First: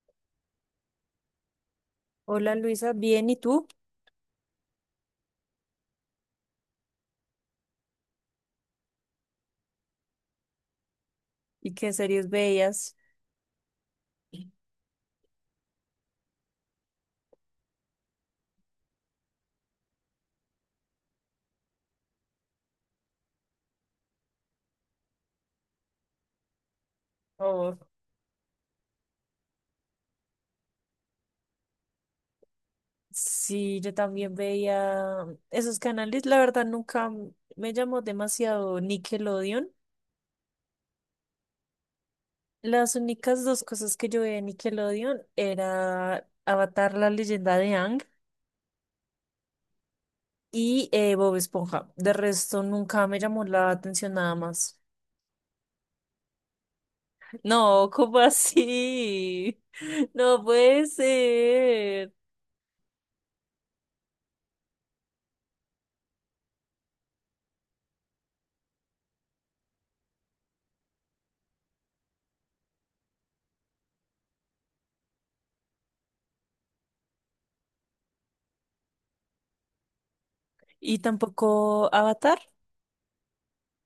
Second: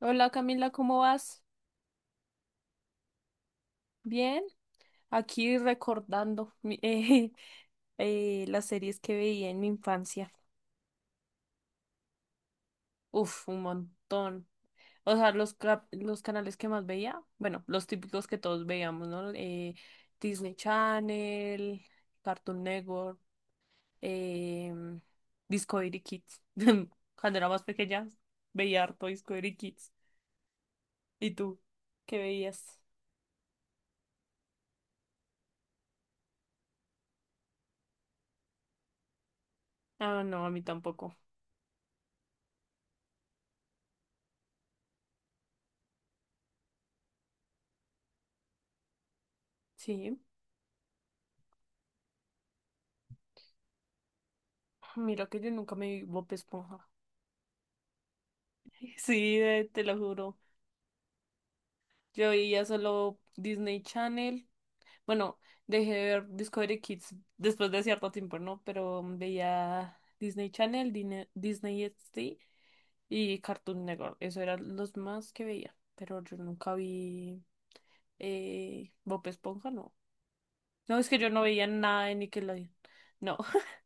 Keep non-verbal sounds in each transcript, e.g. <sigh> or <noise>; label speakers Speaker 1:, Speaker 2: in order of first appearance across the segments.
Speaker 1: Hola Camila, ¿cómo vas?
Speaker 2: Hola Luisa, bien, ¿y tú?
Speaker 1: Bien, aquí recordando <laughs> las series que veía en mi infancia.
Speaker 2: ¿Y qué series veías?
Speaker 1: Uf, un montón. O sea, los canales que más veía, bueno, los típicos que todos veíamos, ¿no? Disney Channel, Cartoon Network, em, Discovery Kids. <laughs> Cuando era más
Speaker 2: Oh.
Speaker 1: pequeña, veía harto Discovery Kids. ¿Y tú? ¿Qué veías?
Speaker 2: Sí, yo también veía esos canales, la verdad nunca me llamó demasiado Nickelodeon.
Speaker 1: Ah, no, a mí tampoco.
Speaker 2: Las únicas dos cosas que yo veía en Nickelodeon era Avatar, la leyenda de Aang
Speaker 1: Sí.
Speaker 2: y Bob Esponja. De resto, nunca me llamó la atención nada más.
Speaker 1: Mira que yo nunca me vi Bob Esponja.
Speaker 2: No, ¿cómo
Speaker 1: <laughs> Sí,
Speaker 2: así?
Speaker 1: te lo
Speaker 2: <laughs>
Speaker 1: juro.
Speaker 2: No puede ser.
Speaker 1: Yo veía solo Disney Channel. Bueno, dejé de ver Discovery Kids después de cierto tiempo, ¿no? Pero veía Disney Channel, Disney XD y Cartoon Network. Eso eran los más que veía. Pero yo nunca vi Bob Esponja, no. No,
Speaker 2: Y
Speaker 1: es que yo no veía
Speaker 2: tampoco
Speaker 1: nada de
Speaker 2: Avatar.
Speaker 1: Nickelodeon. No, <laughs>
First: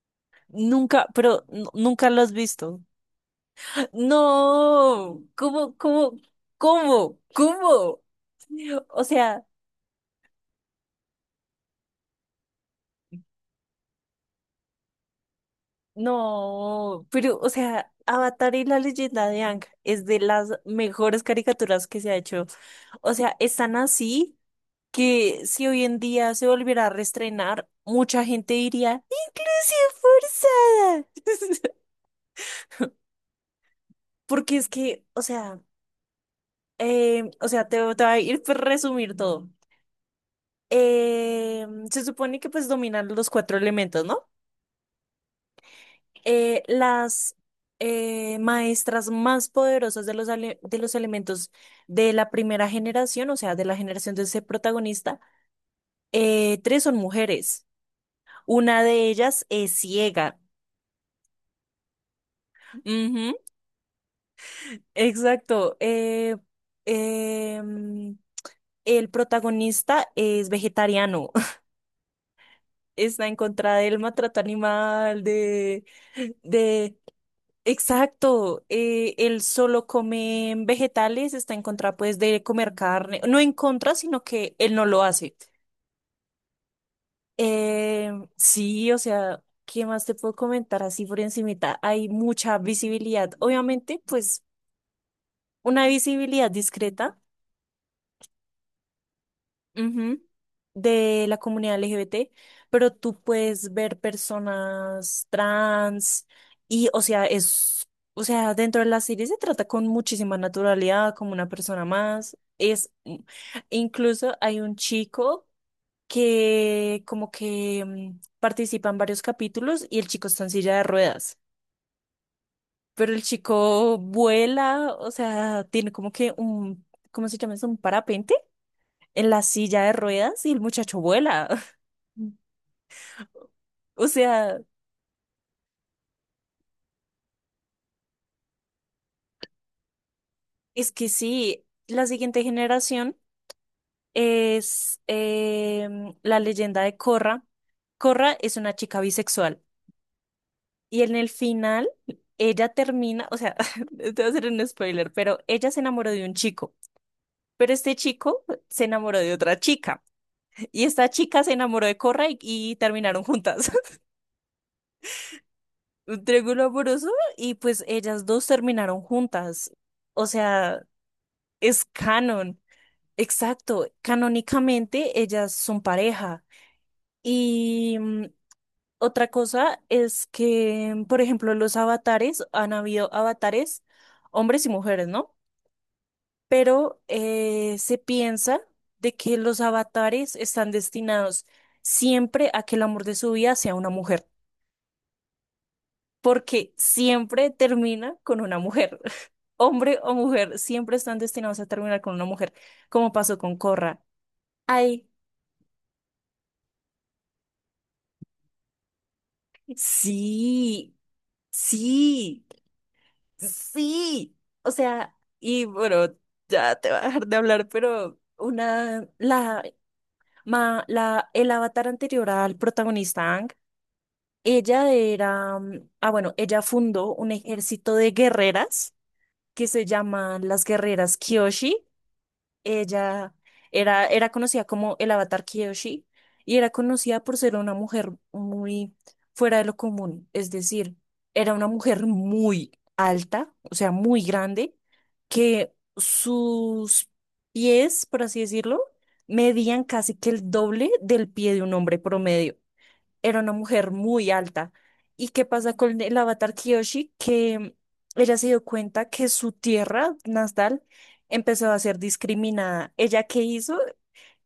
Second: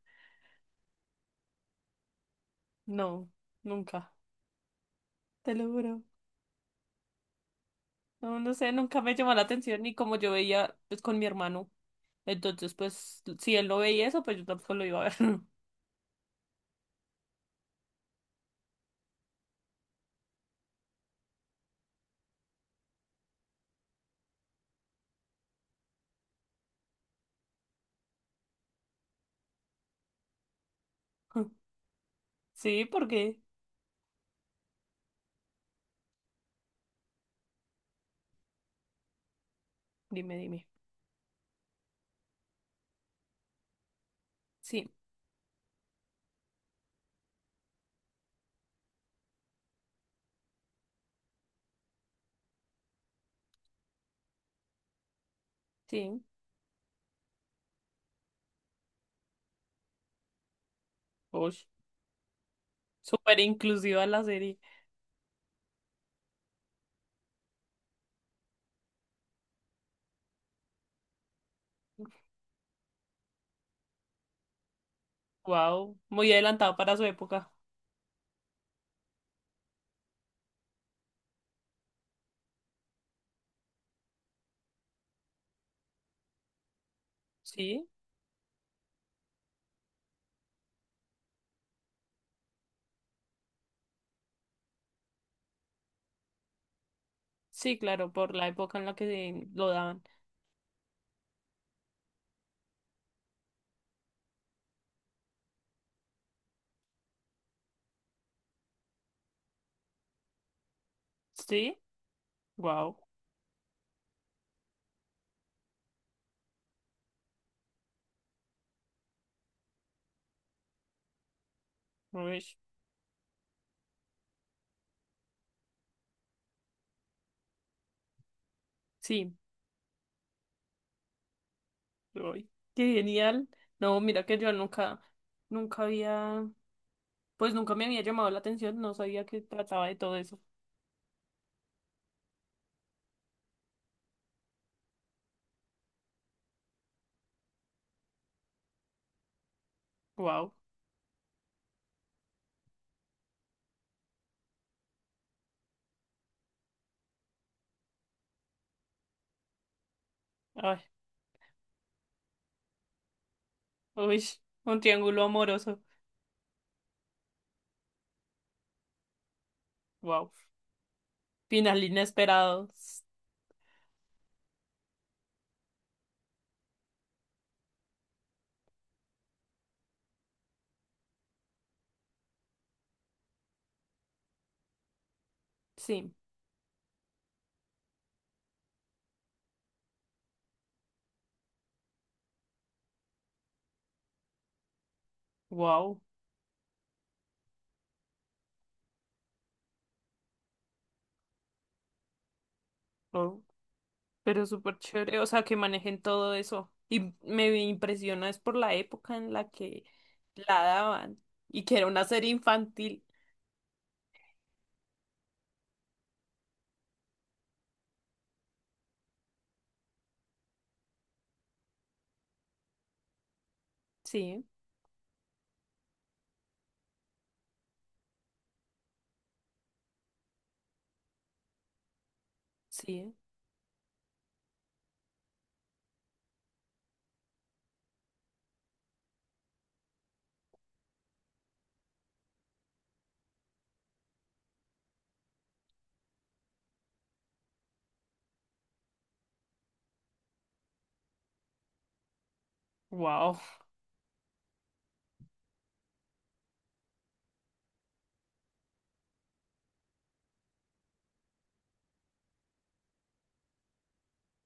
Speaker 2: Nunca, pero nunca lo has visto.
Speaker 1: no,
Speaker 2: <laughs>
Speaker 1: nunca.
Speaker 2: No,
Speaker 1: Te lo
Speaker 2: ¿cómo,
Speaker 1: juro.
Speaker 2: cómo, cómo, cómo?
Speaker 1: No, no sé, nunca
Speaker 2: O
Speaker 1: me llamó la
Speaker 2: sea,
Speaker 1: atención y como yo veía pues con mi hermano. Entonces, pues, si él no veía eso, pues yo tampoco lo iba a ver. <laughs>
Speaker 2: no, pero, o sea, Avatar y la leyenda de Ang es de las mejores caricaturas que se ha hecho. O sea, están así, que si hoy en día se volviera a reestrenar, mucha gente diría, ¡ilusión forzada!
Speaker 1: Sí, porque,
Speaker 2: <laughs> Porque es que, o sea, te voy a ir por resumir todo.
Speaker 1: dime, dime.
Speaker 2: Se supone que pues dominan los cuatro elementos, ¿no?
Speaker 1: Sí,
Speaker 2: Las maestras más poderosas de de los elementos de la primera generación, o sea, de la generación de ese protagonista,
Speaker 1: sí.
Speaker 2: tres son mujeres. Una de ellas es ciega.
Speaker 1: Uy,
Speaker 2: Ujú.
Speaker 1: súper inclusiva la serie.
Speaker 2: Exacto. Em, el protagonista es vegetariano. <laughs> Está en contra del maltrato animal,
Speaker 1: Wow, muy adelantado para
Speaker 2: de,
Speaker 1: su época.
Speaker 2: exacto. Él solo come vegetales, está en contra, pues, de comer carne. No en contra, sino que él no lo hace.
Speaker 1: Sí,
Speaker 2: Em, sí, o sea, ¿qué más te puedo comentar así por encimita? Hay mucha visibilidad. Obviamente, pues, una visibilidad discreta,
Speaker 1: sí, claro, por la época en la que se lo daban.
Speaker 2: ujú, de la comunidad LGBT, pero tú puedes ver personas trans y, o sea, es, o sea, dentro de la serie se trata con muchísima naturalidad, como una
Speaker 1: Sí,
Speaker 2: persona más. Es,
Speaker 1: wow.
Speaker 2: incluso hay un chico que como que participa en varios capítulos y el chico está en silla de ruedas. Pero el chico vuela, o sea, tiene como que un, ¿cómo se llama eso? Un parapente en
Speaker 1: Sí,
Speaker 2: la silla de ruedas y el muchacho vuela.
Speaker 1: uy, qué genial. No,
Speaker 2: O
Speaker 1: mira que yo
Speaker 2: sea,
Speaker 1: nunca, nunca había, pues nunca me había llamado la atención, no sabía que trataba de todo eso.
Speaker 2: es que sí, la siguiente generación es la leyenda de Corra. Corra es una chica bisexual
Speaker 1: Wow,
Speaker 2: y en el final ella termina, o sea, <laughs> te voy a hacer un spoiler, pero ella se enamoró de un chico, pero este chico se enamoró de otra chica
Speaker 1: ay,
Speaker 2: y esta chica se enamoró de Corra y terminaron juntas. <laughs>
Speaker 1: uy, un triángulo amoroso.
Speaker 2: Un triángulo amoroso y pues ellas dos terminaron juntas. O
Speaker 1: Wow.
Speaker 2: sea,
Speaker 1: Final
Speaker 2: es canon.
Speaker 1: inesperado.
Speaker 2: Exacto, canónicamente ellas son pareja. Y otra cosa es que, por ejemplo, han habido avatares, hombres y mujeres, ¿no?
Speaker 1: Sí.
Speaker 2: Pero se piensa de que los avatares están destinados siempre a que el amor de su vida sea una mujer,
Speaker 1: Wow.
Speaker 2: porque siempre termina con una mujer. <laughs> Hombre o mujer, siempre están destinados a terminar con una mujer, como pasó
Speaker 1: Oh,
Speaker 2: con Corra.
Speaker 1: pero súper
Speaker 2: Ay,
Speaker 1: chévere. O sea, que manejen todo eso. Y me impresiona es por la época en la que la
Speaker 2: sí.
Speaker 1: daban. Y que era una serie
Speaker 2: Sí,
Speaker 1: infantil.
Speaker 2: sí. O sea, y bueno, ya te voy a dejar de hablar, pero una, la, ma, la, el avatar anterior al protagonista Aang,
Speaker 1: Sí,
Speaker 2: ella era, bueno, ella fundó un ejército de guerreras que se llaman las guerreras Kyoshi.
Speaker 1: sí.
Speaker 2: Ella era conocida como el Avatar Kiyoshi y era conocida por ser una mujer muy fuera de lo común. Es decir, era una mujer muy alta, o sea, muy grande, que sus pies, por así decirlo, medían casi que el doble del pie de un hombre promedio.
Speaker 1: Wow.
Speaker 2: Era una mujer muy alta. ¿Y qué pasa con el avatar Kiyoshi? Que ella se dio cuenta que su tierra natal empezó a ser discriminada. ¿Ella qué hizo?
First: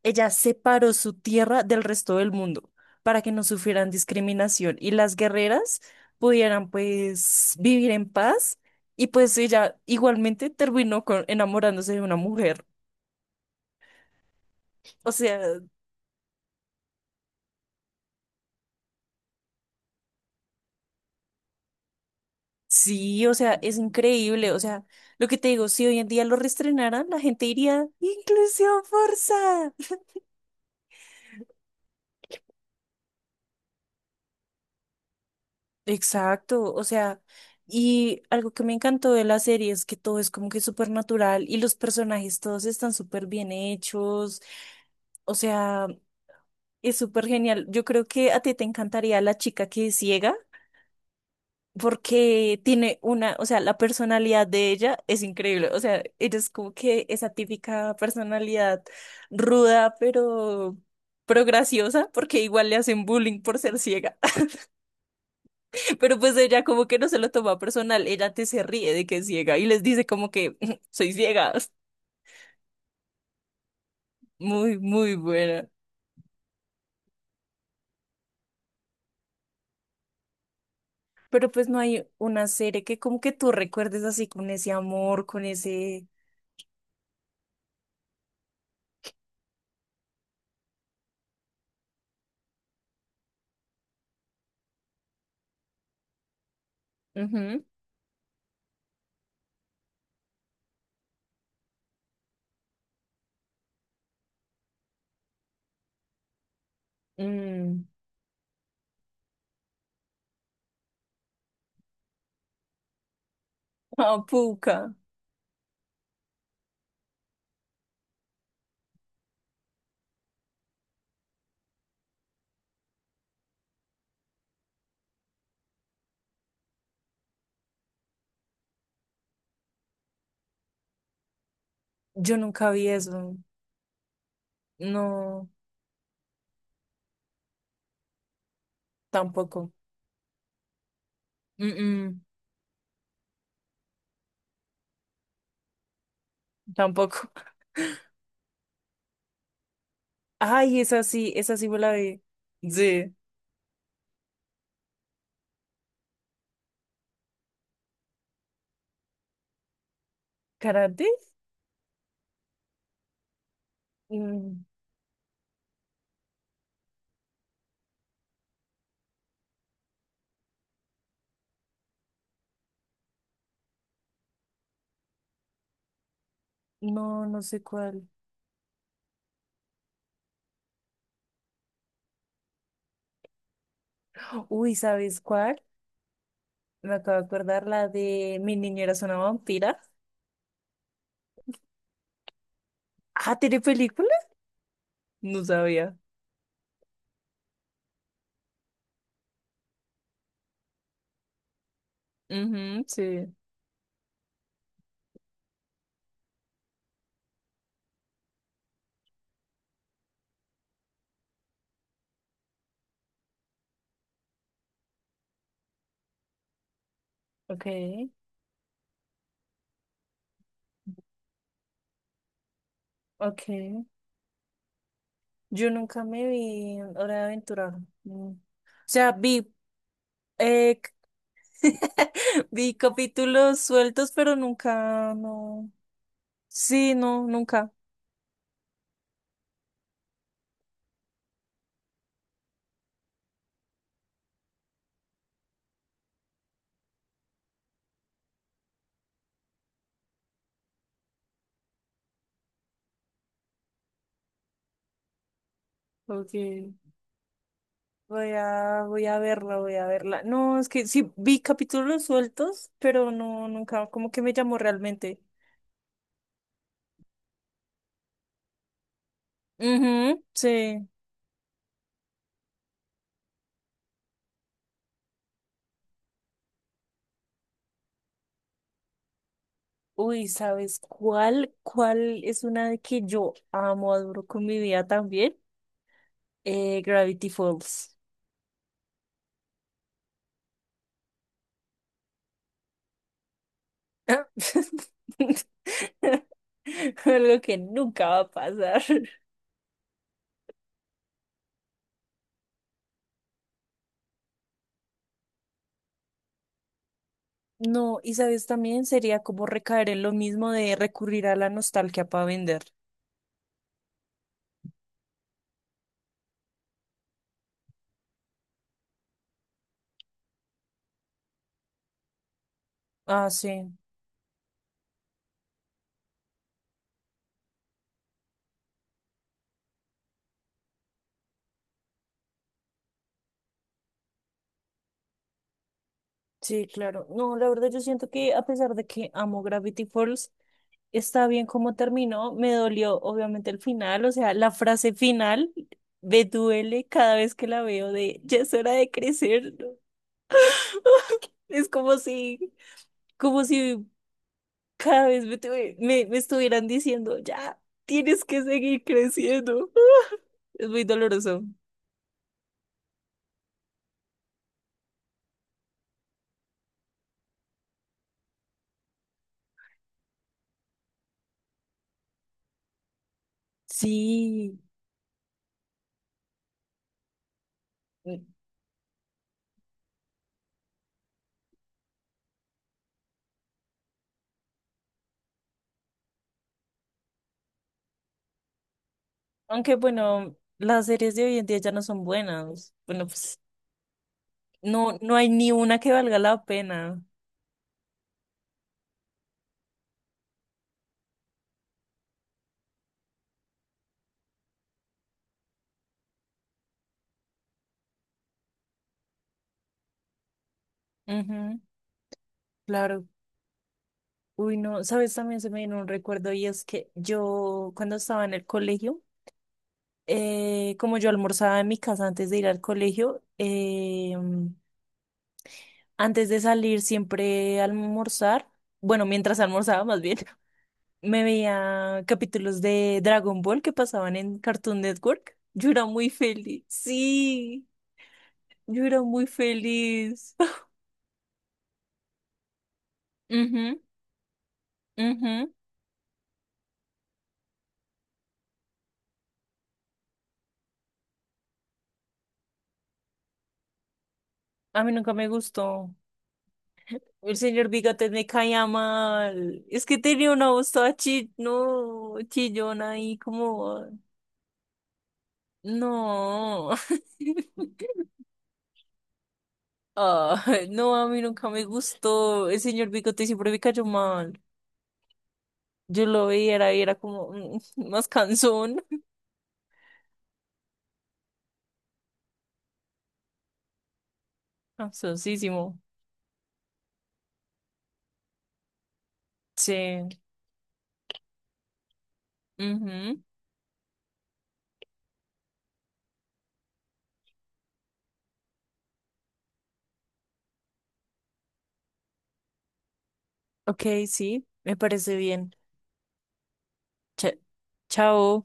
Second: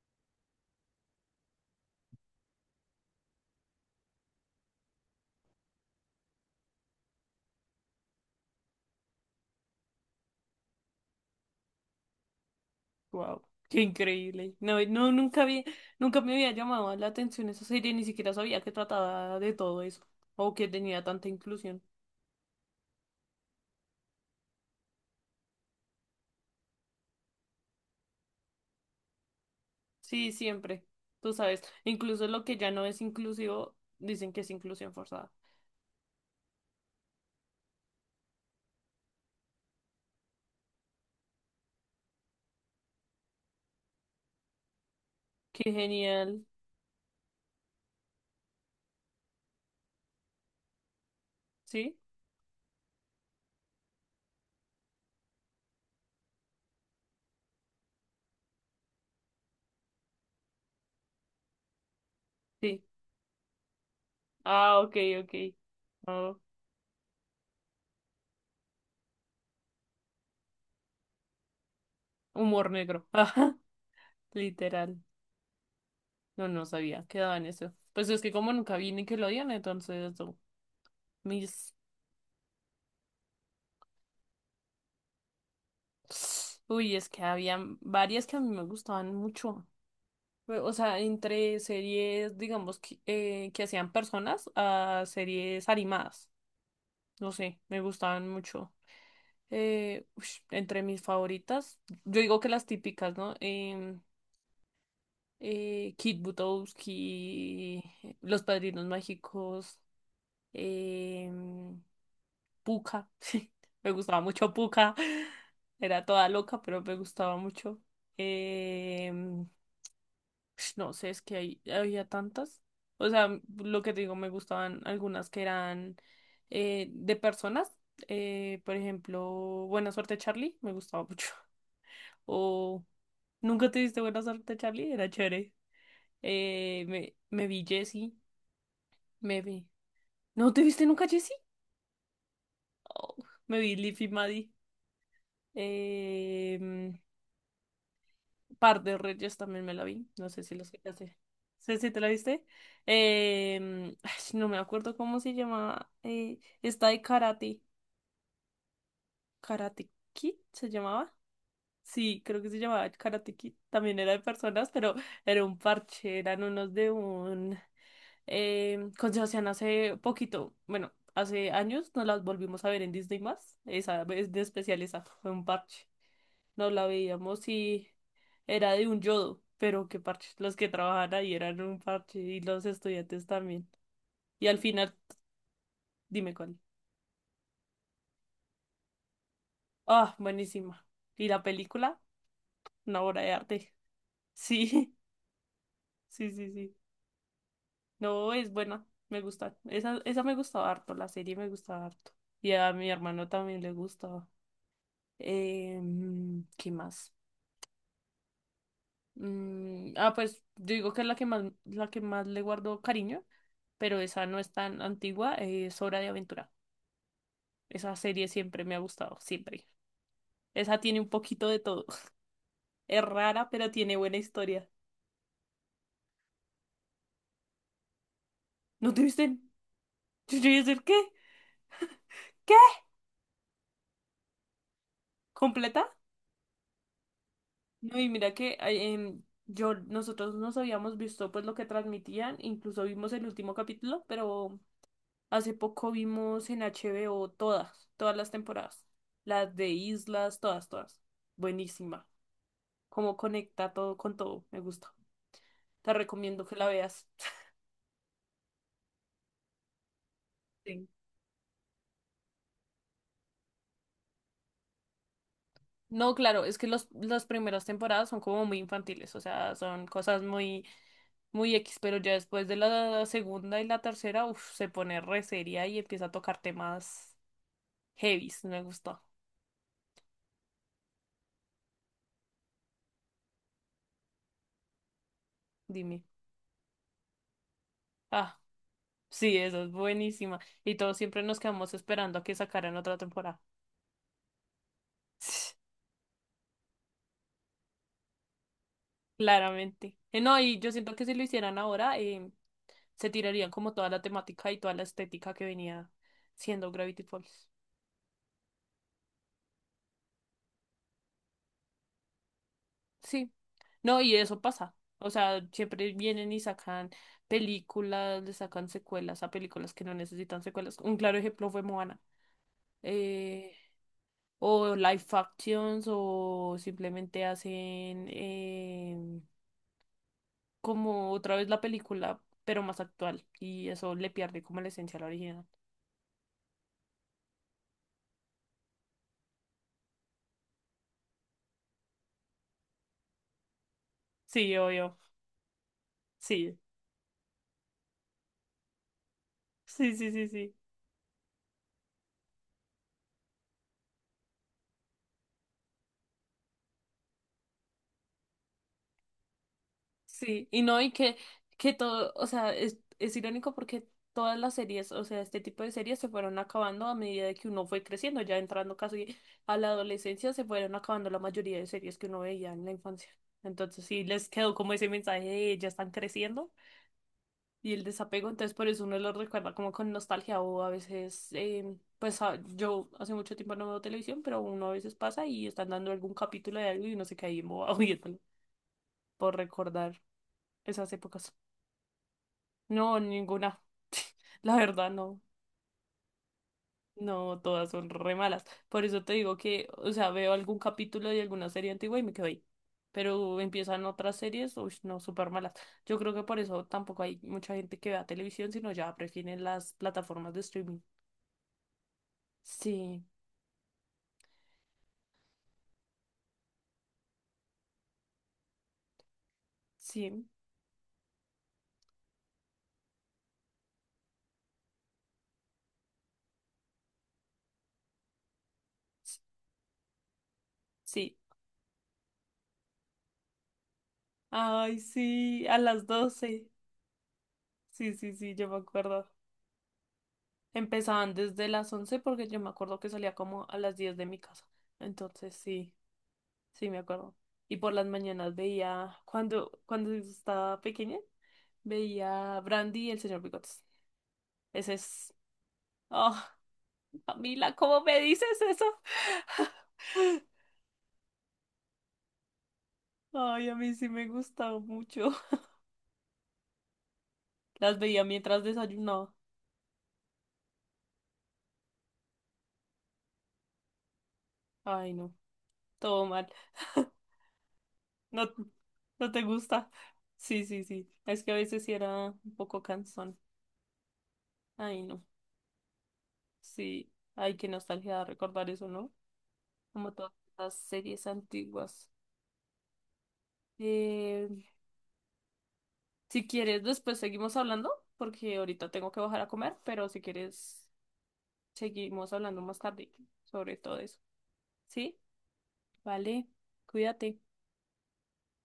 Speaker 2: Ella separó su tierra del resto del mundo para que no sufrieran discriminación y las guerreras pudieran pues vivir en paz. Y pues ella igualmente terminó con, enamorándose de una mujer.
Speaker 1: Wow. Qué increíble. No, no,
Speaker 2: O
Speaker 1: nunca
Speaker 2: sea,
Speaker 1: vi, nunca me había llamado la atención esa serie, ni siquiera sabía que trataba de todo eso. O que tenía tanta inclusión.
Speaker 2: sí, o sea, es increíble. O sea, lo que te digo, si hoy en día lo reestrenaran, la gente diría, inclusión forzada.
Speaker 1: Sí, siempre. Tú sabes. Incluso lo que ya no es inclusivo, dicen que es inclusión forzada.
Speaker 2: Exacto, o sea, y algo que me encantó de la serie es que todo es como que súper natural y los personajes todos están súper bien hechos. O
Speaker 1: Qué
Speaker 2: sea,
Speaker 1: genial.
Speaker 2: es súper genial. Yo creo que a ti te encantaría la chica que es ciega,
Speaker 1: ¿Sí?
Speaker 2: porque tiene una, o sea, la personalidad de ella es increíble, o sea, ella es como que esa típica personalidad ruda, pero graciosa, porque igual le
Speaker 1: Sí.
Speaker 2: hacen bullying por ser ciega,
Speaker 1: Ah, ok, ok.
Speaker 2: <laughs> pero
Speaker 1: Ah,
Speaker 2: pues ella como que no se lo toma personal, ella te se ríe de que es ciega y les dice como que <laughs> soy ciega,
Speaker 1: humor negro. <laughs> Ajá,
Speaker 2: muy,
Speaker 1: literal.
Speaker 2: muy buena.
Speaker 1: No, no sabía. Quedaba en eso. Pues es que como nunca vi Nickelodeon, entonces no,
Speaker 2: Pero pues
Speaker 1: mis.
Speaker 2: no hay una serie que como que tú recuerdes así con ese amor, con ese...
Speaker 1: Uy, es que había varias que a mí me gustaban mucho. O sea, entre series, digamos, que hacían personas a series animadas. No sé,
Speaker 2: Ujú.
Speaker 1: me gustaban mucho. Entre mis favoritas, yo digo que las típicas, ¿no? Kit Butowski,
Speaker 2: Mm.
Speaker 1: Los Padrinos Mágicos, em, Pucca. <laughs> Me
Speaker 2: <laughs>
Speaker 1: gustaba
Speaker 2: Ah,
Speaker 1: mucho
Speaker 2: puca.
Speaker 1: Pucca. Era toda loca, pero me gustaba mucho. Em, <sniffs> no sé, es que había tantas. O sea, lo que te digo, me gustaban algunas que eran de personas. Por ejemplo, Buena Suerte Charlie, me gustaba mucho. <laughs>
Speaker 2: Yo nunca
Speaker 1: O
Speaker 2: vi eso.
Speaker 1: Nunca te diste Buena Suerte Charlie, era
Speaker 2: No,
Speaker 1: chévere. Me vi Jessie. Me vi.
Speaker 2: tampoco.
Speaker 1: ¿No te viste nunca, Jessie?
Speaker 2: Mm, mm,
Speaker 1: Me vi Liv y Maddie. Em,
Speaker 2: tampoco. <laughs>
Speaker 1: Par de Reyes también me la vi. No sé si los
Speaker 2: Ay,
Speaker 1: quitaste.
Speaker 2: esa sí
Speaker 1: Sé
Speaker 2: me
Speaker 1: si
Speaker 2: la
Speaker 1: te la
Speaker 2: vi.
Speaker 1: viste?
Speaker 2: Sí.
Speaker 1: Ay, no me acuerdo cómo se llamaba, esta de Karate. ¿Karate Kid se
Speaker 2: ¿Karate?
Speaker 1: llamaba? Sí, creo que se llamaba Karate Kid. También era de
Speaker 2: Mm,
Speaker 1: personas, pero era un parche. Eran unos de un. Con Sebastián hace poquito, bueno, hace años nos las volvimos a ver en Disney más. Esa vez de especial, esa fue un parche. Nos la
Speaker 2: no, no
Speaker 1: veíamos
Speaker 2: sé
Speaker 1: y
Speaker 2: cuál.
Speaker 1: era de un yodo, pero qué parche. Los que trabajaban ahí eran un parche y los estudiantes también. Y al
Speaker 2: Uy,
Speaker 1: final,
Speaker 2: ¿sabes cuál?
Speaker 1: dime cuál.
Speaker 2: Me acabo de acordar la de Mi niñera es una vampira.
Speaker 1: Ah, buenísima. ¿Y la película? Una obra de
Speaker 2: Ah, ¿tiene
Speaker 1: arte.
Speaker 2: película?
Speaker 1: Sí,
Speaker 2: No sabía.
Speaker 1: <laughs> sí, sí, sí. No, es buena. Me gusta. Esa me gustaba harto, la serie me gustaba harto. Y a
Speaker 2: Ujú,
Speaker 1: mi hermano
Speaker 2: sí.
Speaker 1: también le gustaba. ¿Qué más? Pues yo digo que es la que más, le guardo cariño, pero esa no es tan antigua, es Hora de Aventura.
Speaker 2: Ok,
Speaker 1: Esa serie siempre me ha gustado, siempre. Esa tiene un poquito de todo. <laughs> Es
Speaker 2: ok.
Speaker 1: rara, pero tiene buena historia.
Speaker 2: Yo nunca me vi en Hora de Aventura. Mm. O
Speaker 1: ¿No te
Speaker 2: sea,
Speaker 1: viste? Yo llegué a
Speaker 2: eh,
Speaker 1: decir, ¿qué?
Speaker 2: <laughs>
Speaker 1: ¿Qué?
Speaker 2: vi capítulos sueltos, pero nunca, no.
Speaker 1: ¿Completa?
Speaker 2: Sí, no, nunca.
Speaker 1: No, y mira que nosotros nos habíamos visto pues lo que transmitían, incluso vimos el último capítulo, pero hace poco vimos en HBO todas, todas las temporadas. Las de Islas, todas, todas. Buenísima. Cómo conecta todo con todo. Me gusta. Te recomiendo que la
Speaker 2: Porque
Speaker 1: veas. <laughs>
Speaker 2: voy a verla, voy a verla. No, es que
Speaker 1: Sí.
Speaker 2: sí, vi capítulos sueltos, pero no, nunca, como que me llamó realmente.
Speaker 1: No, claro, es que las primeras temporadas son como muy infantiles, o sea, son cosas
Speaker 2: Ujú, sí.
Speaker 1: muy, muy X, pero ya después de la segunda y la tercera, uf, se pone re seria y empieza a tocar temas heavies, me gustó,
Speaker 2: Uy, ¿sabes cuál? ¿Cuál es una que yo amo, adoro con mi vida también?
Speaker 1: dime.
Speaker 2: Gravity Falls.
Speaker 1: Ah, sí, eso es buenísima. Y todos siempre nos quedamos esperando a que sacaran otra temporada.
Speaker 2: <laughs> Algo que nunca va a pasar.
Speaker 1: Claramente. No, y yo siento que si lo hicieran ahora, se tirarían como toda la temática y toda la estética que venía siendo Gravity Falls.
Speaker 2: No, y sabes, también sería como recaer en lo mismo de recurrir a la nostalgia para vender.
Speaker 1: Sí. No, y eso pasa. O sea, siempre vienen y sacan películas, le sacan secuelas a películas que no necesitan secuelas. Un claro ejemplo fue Moana.
Speaker 2: Ah,
Speaker 1: Eh,
Speaker 2: sí,
Speaker 1: o live actions, o simplemente hacen como otra vez la película, pero más actual. Y eso le pierde como la esencia a la original.
Speaker 2: sí, claro. No, la verdad yo siento que a pesar de que amo Gravity Falls, está bien como terminó. Me dolió obviamente el final, o sea, la
Speaker 1: Sí,
Speaker 2: frase
Speaker 1: obvio.
Speaker 2: final me
Speaker 1: Sí,
Speaker 2: duele cada vez que la veo de ya es hora de crecer, ¿no?
Speaker 1: sí, sí, sí, sí.
Speaker 2: <laughs> Es como si cada vez me estuvieran diciendo ya tienes que seguir creciendo. <laughs>
Speaker 1: Sí, y
Speaker 2: Es
Speaker 1: no,
Speaker 2: muy
Speaker 1: y que,
Speaker 2: doloroso.
Speaker 1: que todo, o sea, es irónico porque todas las series, o sea, este tipo de series se fueron acabando a medida de que uno fue creciendo, ya entrando casi a la adolescencia, se fueron acabando la mayoría de series que uno veía en la infancia. Entonces sí, les quedó
Speaker 2: Sí.
Speaker 1: como ese mensaje de ya están creciendo, y el desapego, entonces por eso uno lo recuerda como con nostalgia o a veces, pues yo hace mucho tiempo no veo televisión, pero uno a veces pasa y están dando algún capítulo de algo y uno se cae embobado <laughs> viéndolo por
Speaker 2: Aunque
Speaker 1: recordar
Speaker 2: bueno, las
Speaker 1: esas
Speaker 2: series de
Speaker 1: épocas.
Speaker 2: hoy en día ya no son buenas.
Speaker 1: No,
Speaker 2: Bueno, pues
Speaker 1: ninguna. <laughs> La verdad,
Speaker 2: no, no
Speaker 1: no.
Speaker 2: hay ni una que valga la pena.
Speaker 1: No, todas son re malas. Por eso te digo que, o sea, veo algún capítulo de alguna serie antigua y me quedo ahí. Pero empiezan otras series, uy, no, súper malas. Yo creo que por eso tampoco hay mucha gente que vea televisión, sino ya prefieren las plataformas de streaming.
Speaker 2: Ujú,
Speaker 1: Sí,
Speaker 2: claro. Uy, no, sabes, también se me vino un recuerdo y es que yo cuando estaba en el colegio,
Speaker 1: sí,
Speaker 2: como yo almorzaba en mi casa antes de ir al colegio, antes de salir siempre a almorzar, bueno,
Speaker 1: s-
Speaker 2: mientras almorzaba más bien, <laughs>
Speaker 1: sí.
Speaker 2: me veía capítulos de Dragon Ball que pasaban en
Speaker 1: Ay,
Speaker 2: Cartoon Network.
Speaker 1: sí, a
Speaker 2: Yo era
Speaker 1: las
Speaker 2: muy
Speaker 1: 12.
Speaker 2: feliz. Sí.
Speaker 1: Sí, sí, sí, yo me
Speaker 2: Yo era
Speaker 1: acuerdo.
Speaker 2: muy feliz. <laughs>
Speaker 1: Empezaban desde las 11 porque yo me acuerdo que salía como a las
Speaker 2: Ujú,
Speaker 1: 10 de mi casa. Entonces,
Speaker 2: ujú.
Speaker 1: sí, sí, me acuerdo. Y por las mañanas veía, cuando estaba pequeña, veía a Brandy y el señor Bigotes. Ese
Speaker 2: A mí nunca
Speaker 1: es...
Speaker 2: me gustó.
Speaker 1: Oh,
Speaker 2: El
Speaker 1: Camila,
Speaker 2: señor
Speaker 1: ¿cómo me
Speaker 2: Bigate me
Speaker 1: dices eso?
Speaker 2: caía mal. Es que tenía
Speaker 1: <laughs>
Speaker 2: una voz toda no, chillona y
Speaker 1: Ay, a mí
Speaker 2: como...
Speaker 1: sí me gustaba mucho. <laughs>
Speaker 2: No.
Speaker 1: Las
Speaker 2: <laughs>
Speaker 1: veía mientras desayunaba.
Speaker 2: Ah, no, a mí nunca me gustó. El señor Bigote siempre me cayó mal.
Speaker 1: Ay, no.
Speaker 2: Yo
Speaker 1: Todo
Speaker 2: lo
Speaker 1: mal.
Speaker 2: veía, era, y
Speaker 1: <laughs>
Speaker 2: era como <laughs> más
Speaker 1: No,
Speaker 2: cansón.
Speaker 1: no te gusta. Sí, sí, sí. Es que a veces sí era un poco cansón. Ay, no.
Speaker 2: Cansoncísimo.
Speaker 1: Sí. Ay, qué nostalgia recordar eso, ¿no? Como
Speaker 2: Sí.
Speaker 1: todas las series antiguas.
Speaker 2: Ujú.
Speaker 1: Eh, si quieres, después seguimos hablando, porque ahorita tengo que bajar a comer, pero si quieres, seguimos hablando más tarde sobre todo
Speaker 2: Ok,
Speaker 1: eso.
Speaker 2: sí, me
Speaker 1: ¿Sí?
Speaker 2: parece bien.
Speaker 1: Vale. Cuídate.
Speaker 2: Cha- chao.